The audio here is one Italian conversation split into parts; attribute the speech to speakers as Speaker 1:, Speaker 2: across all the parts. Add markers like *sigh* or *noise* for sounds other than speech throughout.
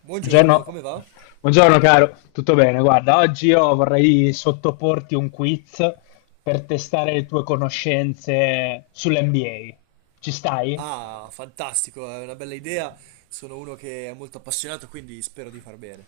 Speaker 1: Buongiorno,
Speaker 2: Buongiorno.
Speaker 1: come va?
Speaker 2: Buongiorno caro, tutto bene? Guarda, oggi io vorrei sottoporti un quiz per testare le tue conoscenze sull'NBA. Ci stai?
Speaker 1: Ah, fantastico, è una bella idea. Sono uno che è molto appassionato, quindi spero di far bene.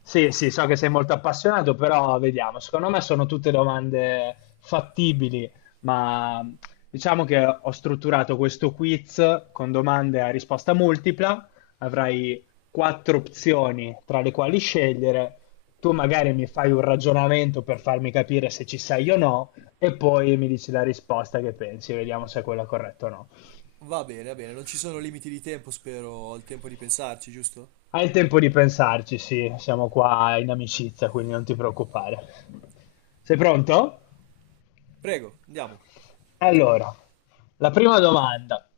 Speaker 2: Sì, sì, so che sei molto appassionato, però vediamo. Secondo me sono tutte domande fattibili, ma diciamo che ho strutturato questo quiz con domande a risposta multipla. Avrai quattro opzioni tra le quali scegliere. Tu magari mi fai un ragionamento per farmi capire se ci sei o no, e poi mi dici la risposta che pensi, vediamo se è quella corretta o no.
Speaker 1: Va bene, va bene, non ci sono limiti di tempo, spero. Ho il tempo di pensarci, giusto?
Speaker 2: Hai il tempo di pensarci, sì, siamo qua in amicizia, quindi non ti preoccupare. Sei pronto?
Speaker 1: Prego, andiamo.
Speaker 2: Allora, la prima domanda.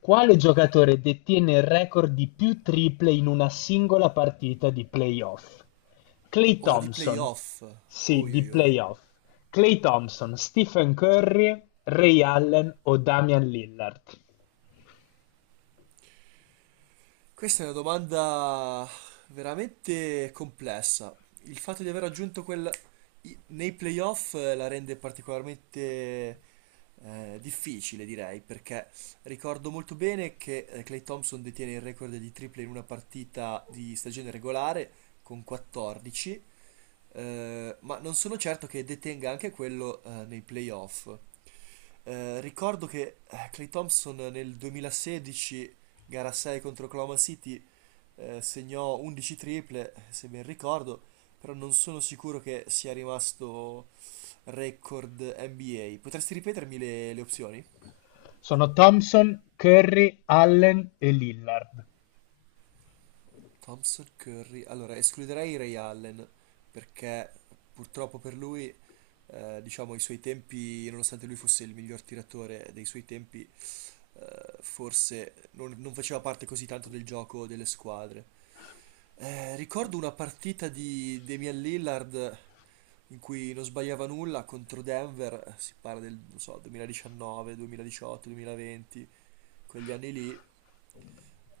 Speaker 2: Quale giocatore detiene il record di più triple in una singola partita di playoff? Clay
Speaker 1: Oh, di
Speaker 2: Thompson.
Speaker 1: playoff.
Speaker 2: Sì,
Speaker 1: Oi
Speaker 2: di
Speaker 1: oi oi.
Speaker 2: playoff. Clay Thompson, Stephen Curry, Ray Allen o Damian Lillard?
Speaker 1: Questa è una domanda veramente complessa. Il fatto di aver raggiunto nei playoff la rende particolarmente difficile, direi, perché ricordo molto bene che Klay Thompson detiene il record di triple in una partita di stagione regolare con 14, ma non sono certo che detenga anche quello nei playoff. Ricordo che Clay Thompson nel 2016, gara 6 contro Oklahoma City, segnò 11 triple, se ben ricordo, però non sono sicuro che sia rimasto record NBA. Potresti ripetermi le opzioni?
Speaker 2: Sono Thompson, Curry, Allen e Lillard.
Speaker 1: Thompson, Curry. Allora, escluderei Ray Allen, perché purtroppo per lui, diciamo, i suoi tempi, nonostante lui fosse il miglior tiratore dei suoi tempi, forse non faceva parte così tanto del gioco delle squadre. Ricordo una partita di Damian Lillard in cui non sbagliava nulla contro Denver, si parla del, non so, 2019, 2018, 2020, quegli anni lì.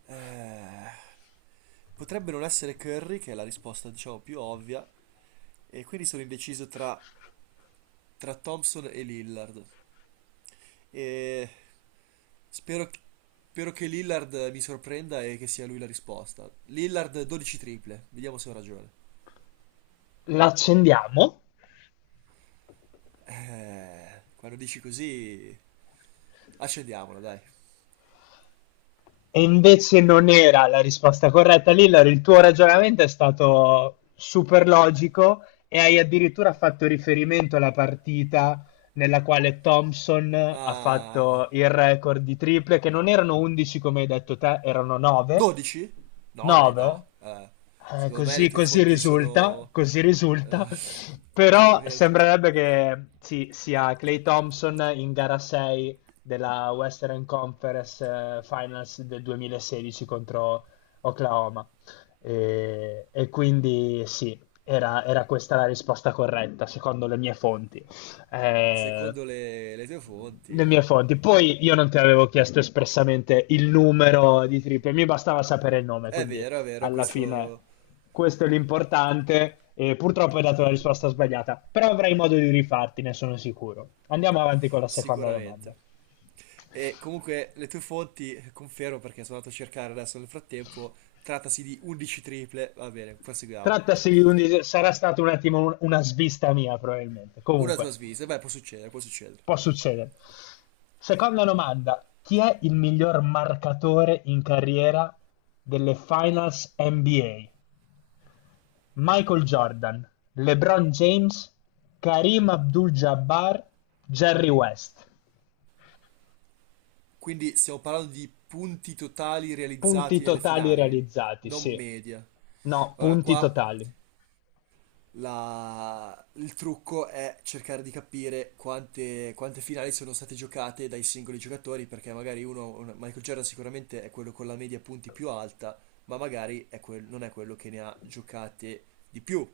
Speaker 1: Eh, Potrebbe non essere Curry, che è la risposta, diciamo, più ovvia, e quindi sono indeciso tra Thompson e Lillard. E spero, spero che Lillard mi sorprenda e che sia lui la risposta. Lillard 12 triple, vediamo se ho ragione.
Speaker 2: L'accendiamo?
Speaker 1: Quando dici così, accendiamola, dai.
Speaker 2: E invece non era la risposta corretta, Lillard. Il tuo ragionamento è stato super logico e hai addirittura fatto riferimento alla partita nella quale Thompson ha
Speaker 1: Ah,
Speaker 2: fatto il record di triple, che non erano 11 come hai detto te, erano 9.
Speaker 1: 12? 9? No.
Speaker 2: 9?
Speaker 1: Secondo me le
Speaker 2: Così,
Speaker 1: tue fonti sono...
Speaker 2: così
Speaker 1: eh,
Speaker 2: risulta, però
Speaker 1: Pavel,
Speaker 2: sembrerebbe che sì, sia Clay Thompson in gara 6 della Western Conference Finals del 2016 contro Oklahoma. E quindi sì, era questa la risposta corretta, secondo le mie fonti.
Speaker 1: *laughs*
Speaker 2: Eh,
Speaker 1: secondo le tue
Speaker 2: le
Speaker 1: fonti.
Speaker 2: mie fonti. Poi io non ti avevo chiesto espressamente il numero di triple, mi bastava sapere il nome, quindi
Speaker 1: È vero,
Speaker 2: alla fine
Speaker 1: questo
Speaker 2: questo è l'importante. E purtroppo hai dato la risposta sbagliata, però avrai modo di rifarti, ne sono sicuro. Andiamo avanti con la seconda domanda.
Speaker 1: sicuramente. E comunque le tue fonti, confermo perché sono andato a cercare adesso nel frattempo, trattasi di 11 triple. Va bene, proseguiamo.
Speaker 2: Trattasi di sarà stato un attimo una svista mia, probabilmente.
Speaker 1: Una tua
Speaker 2: Comunque,
Speaker 1: svista, beh, può succedere, può succedere.
Speaker 2: può succedere. Seconda domanda: chi è il miglior marcatore in carriera delle Finals NBA? Michael Jordan, LeBron James, Karim Abdul-Jabbar, Jerry West.
Speaker 1: Quindi stiamo parlando di punti totali
Speaker 2: Punti
Speaker 1: realizzati nelle
Speaker 2: totali
Speaker 1: finali,
Speaker 2: realizzati,
Speaker 1: non
Speaker 2: sì.
Speaker 1: media.
Speaker 2: No,
Speaker 1: Allora,
Speaker 2: punti totali.
Speaker 1: il trucco è cercare di capire quante finali sono state giocate dai singoli giocatori, perché magari Michael Jordan sicuramente è quello con la media punti più alta, ma magari è non è quello che ne ha giocate di più.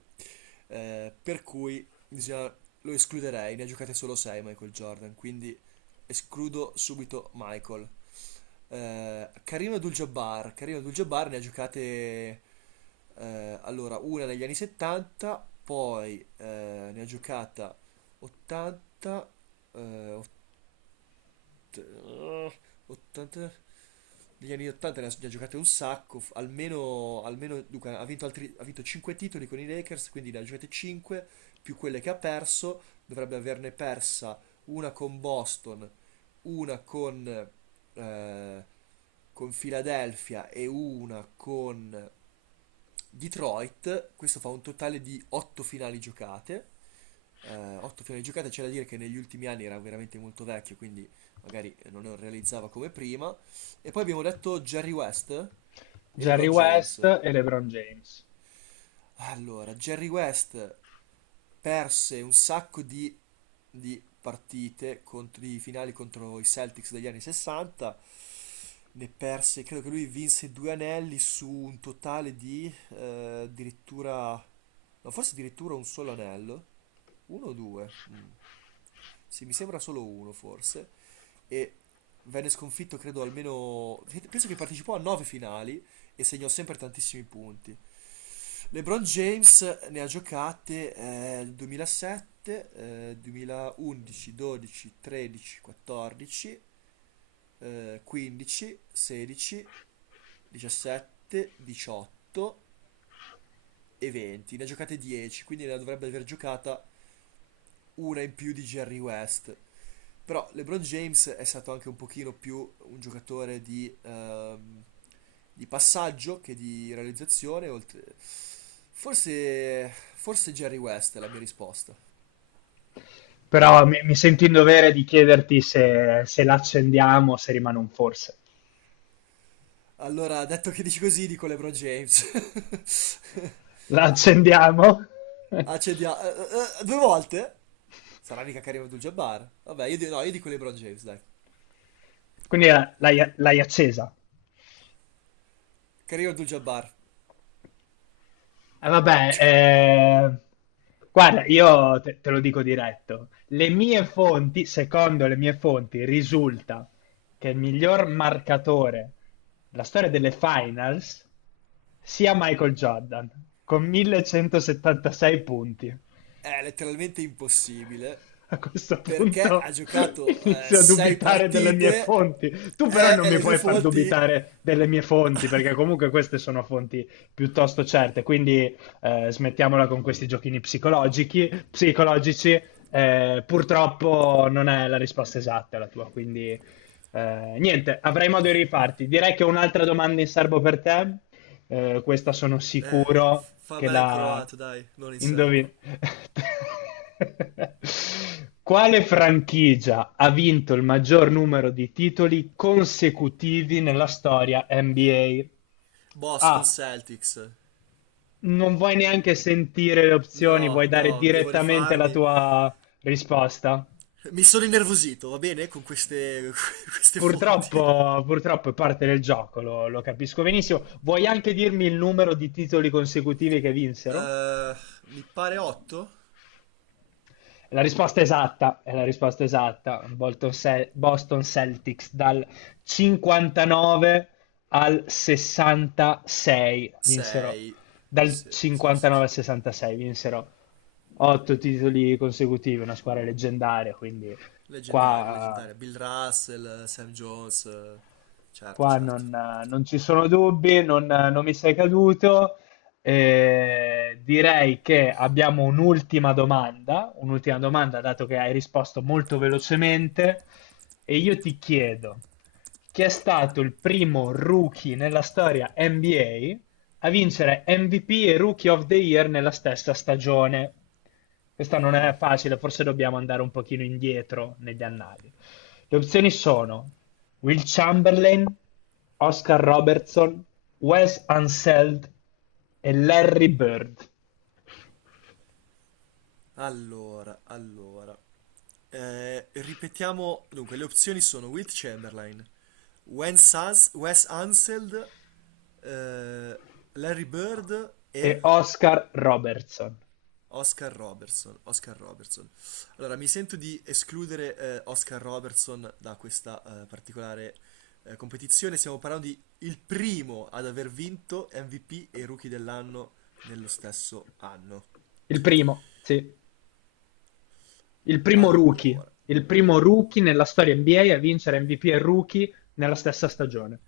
Speaker 1: Eh, per cui bisogna- lo escluderei, ne ha giocate solo 6 Michael Jordan, quindi escludo subito Michael. Karim Abdul-Jabbar, Karim Abdul-Jabbar ne ha giocate allora, una negli anni 70, poi ne ha giocata 80, eh, ott- eh, 80, negli anni 80 ne ha giocate un sacco, almeno, almeno dunque, ha vinto 5 titoli con i Lakers, quindi ne ha giocate 5, più quelle che ha perso, dovrebbe averne persa una con Boston, una eh, con Philadelphia e una con Detroit, questo fa un totale di 8 finali giocate. 8 finali giocate, c'è da dire che negli ultimi anni era veramente molto vecchio, quindi magari non realizzava come prima. E poi abbiamo detto Jerry West e
Speaker 2: Jerry
Speaker 1: LeBron
Speaker 2: West
Speaker 1: James.
Speaker 2: e LeBron James.
Speaker 1: Allora, Jerry West perse un sacco di partite, contro, di finali contro i Celtics degli anni 60, ne perse, credo che lui vinse 2 anelli su un totale di addirittura, no, forse addirittura un solo anello. Uno o due? Mm. Sì, mi sembra solo uno forse. E venne sconfitto, credo, almeno... Penso che partecipò a 9 finali e segnò sempre tantissimi punti. LeBron James ne ha giocate 2007, 2011, 12, 13, 14, 15, 16, 17, 18 e 20. Ne ha giocate 10, quindi ne dovrebbe aver giocata una in più di Jerry West. Però LeBron James è stato anche un pochino più un giocatore di passaggio che di realizzazione. Forse, forse Jerry West è la mia risposta.
Speaker 2: Però mi sento in dovere di chiederti se la accendiamo o se rimane un forse.
Speaker 1: Allora, detto che dici così, dico LeBron James. *laughs*
Speaker 2: La accendiamo?
Speaker 1: Accendiamo. Due volte? Sarà mica Karim Abdul-Jabbar? Vabbè, no, io dico LeBron James, dai.
Speaker 2: *laughs* Quindi l'hai accesa.
Speaker 1: Karim Abdul-Jabbar
Speaker 2: Vabbè, guarda, io te lo dico diretto. Le mie fonti, secondo le mie fonti, risulta che il miglior marcatore della storia delle finals sia Michael Jordan, con 1176 punti.
Speaker 1: è letteralmente impossibile
Speaker 2: A questo
Speaker 1: perché ha
Speaker 2: punto *laughs*
Speaker 1: giocato
Speaker 2: inizio a
Speaker 1: sei
Speaker 2: dubitare delle mie
Speaker 1: partite
Speaker 2: fonti. Tu però non
Speaker 1: e
Speaker 2: mi
Speaker 1: le tue
Speaker 2: puoi far
Speaker 1: fonti.
Speaker 2: dubitare delle mie fonti, perché comunque queste sono fonti piuttosto certe, quindi smettiamola con questi giochini psicologici. Psicologici. Purtroppo non è la risposta esatta la tua, quindi niente, avrai modo di rifarti. Direi che ho un'altra domanda in serbo per te. Questa sono
Speaker 1: Eh,
Speaker 2: sicuro che
Speaker 1: Fammela in
Speaker 2: la
Speaker 1: croato, dai, non in serbo.
Speaker 2: indovina. *laughs* Quale franchigia ha vinto il maggior numero di titoli consecutivi nella storia NBA? A.
Speaker 1: Boston
Speaker 2: A.
Speaker 1: Celtics.
Speaker 2: Non vuoi neanche sentire le opzioni,
Speaker 1: No,
Speaker 2: vuoi dare
Speaker 1: no, devo
Speaker 2: direttamente la
Speaker 1: rifarmi.
Speaker 2: tua risposta?
Speaker 1: Mi sono innervosito, va bene? Con queste, *laughs* queste fonti.
Speaker 2: Purtroppo, purtroppo è parte del gioco, lo capisco benissimo. Vuoi anche dirmi il numero di titoli consecutivi che vinsero?
Speaker 1: Eh, Mi pare 8?
Speaker 2: È La risposta esatta è la risposta esatta. Boston Celtics dal 59 al 66 vinsero.
Speaker 1: 6.
Speaker 2: Dal
Speaker 1: Sì, sì, sì,
Speaker 2: 59
Speaker 1: sì.
Speaker 2: al 66 vinsero 8 titoli consecutivi, una squadra leggendaria, quindi
Speaker 1: Leggendaria,
Speaker 2: qua
Speaker 1: leggendaria. Bill Russell, Sam Jones. Certo,
Speaker 2: Qua
Speaker 1: certo.
Speaker 2: non ci sono dubbi, non mi sei caduto. Direi che abbiamo un'ultima domanda, dato che hai risposto molto velocemente, e io ti chiedo, chi è stato il primo rookie nella storia NBA a vincere MVP e Rookie of the Year nella stessa stagione? Questa non è facile, forse dobbiamo andare un pochino indietro negli annali. Le opzioni sono Will Chamberlain, Oscar Robertson, Wes Unseld e Larry Bird
Speaker 1: Allora, allora. Ripetiamo, dunque, le opzioni sono Wilt Chamberlain, Wes Unseld, eh, Larry Bird e
Speaker 2: e Oscar Robertson.
Speaker 1: Oscar Robertson. Oscar Robertson. Allora, mi sento di escludere Oscar Robertson da questa particolare competizione. Stiamo parlando di il primo ad aver vinto MVP e Rookie dell'anno nello stesso anno.
Speaker 2: Il primo, sì. Il primo rookie,
Speaker 1: Allora.
Speaker 2: il primo rookie nella storia NBA a vincere MVP e Rookie nella stessa stagione.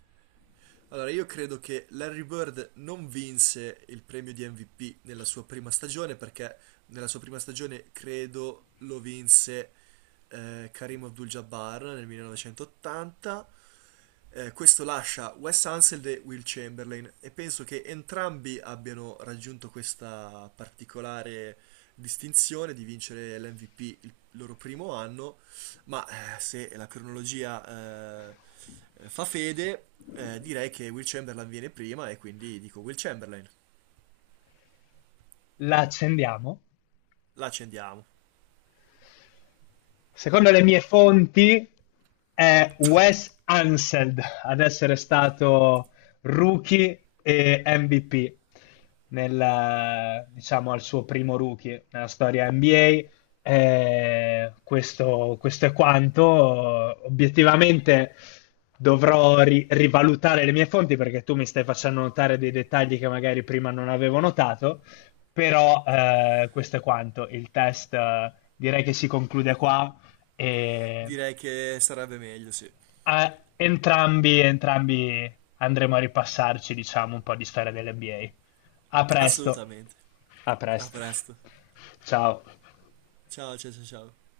Speaker 1: Allora, io credo che Larry Bird non vinse il premio di MVP nella sua prima stagione, perché nella sua prima stagione credo lo vinse Karim Abdul-Jabbar nel 1980. Questo lascia Wes Unseld e Will Chamberlain e penso che entrambi abbiano raggiunto questa particolare distinzione di vincere l'MVP il loro primo anno ma se la cronologia fa fede, direi che Will Chamberlain viene prima e quindi dico Will Chamberlain.
Speaker 2: La accendiamo?
Speaker 1: La accendiamo.
Speaker 2: Secondo le mie fonti è Wes Unseld ad essere stato rookie e MVP nel, diciamo, al suo primo rookie nella storia NBA. Questo è quanto. Obiettivamente dovrò rivalutare le mie fonti perché tu mi stai facendo notare dei dettagli che magari prima non avevo notato, però questo è quanto. Il test direi che si conclude qua. E
Speaker 1: Direi che sarebbe meglio, sì.
Speaker 2: entrambi, entrambi andremo a ripassarci, diciamo, un po' di storia dell'NBA. A presto.
Speaker 1: Assolutamente.
Speaker 2: A
Speaker 1: A
Speaker 2: presto.
Speaker 1: presto.
Speaker 2: Ciao.
Speaker 1: Ciao, ciao, ciao, ciao.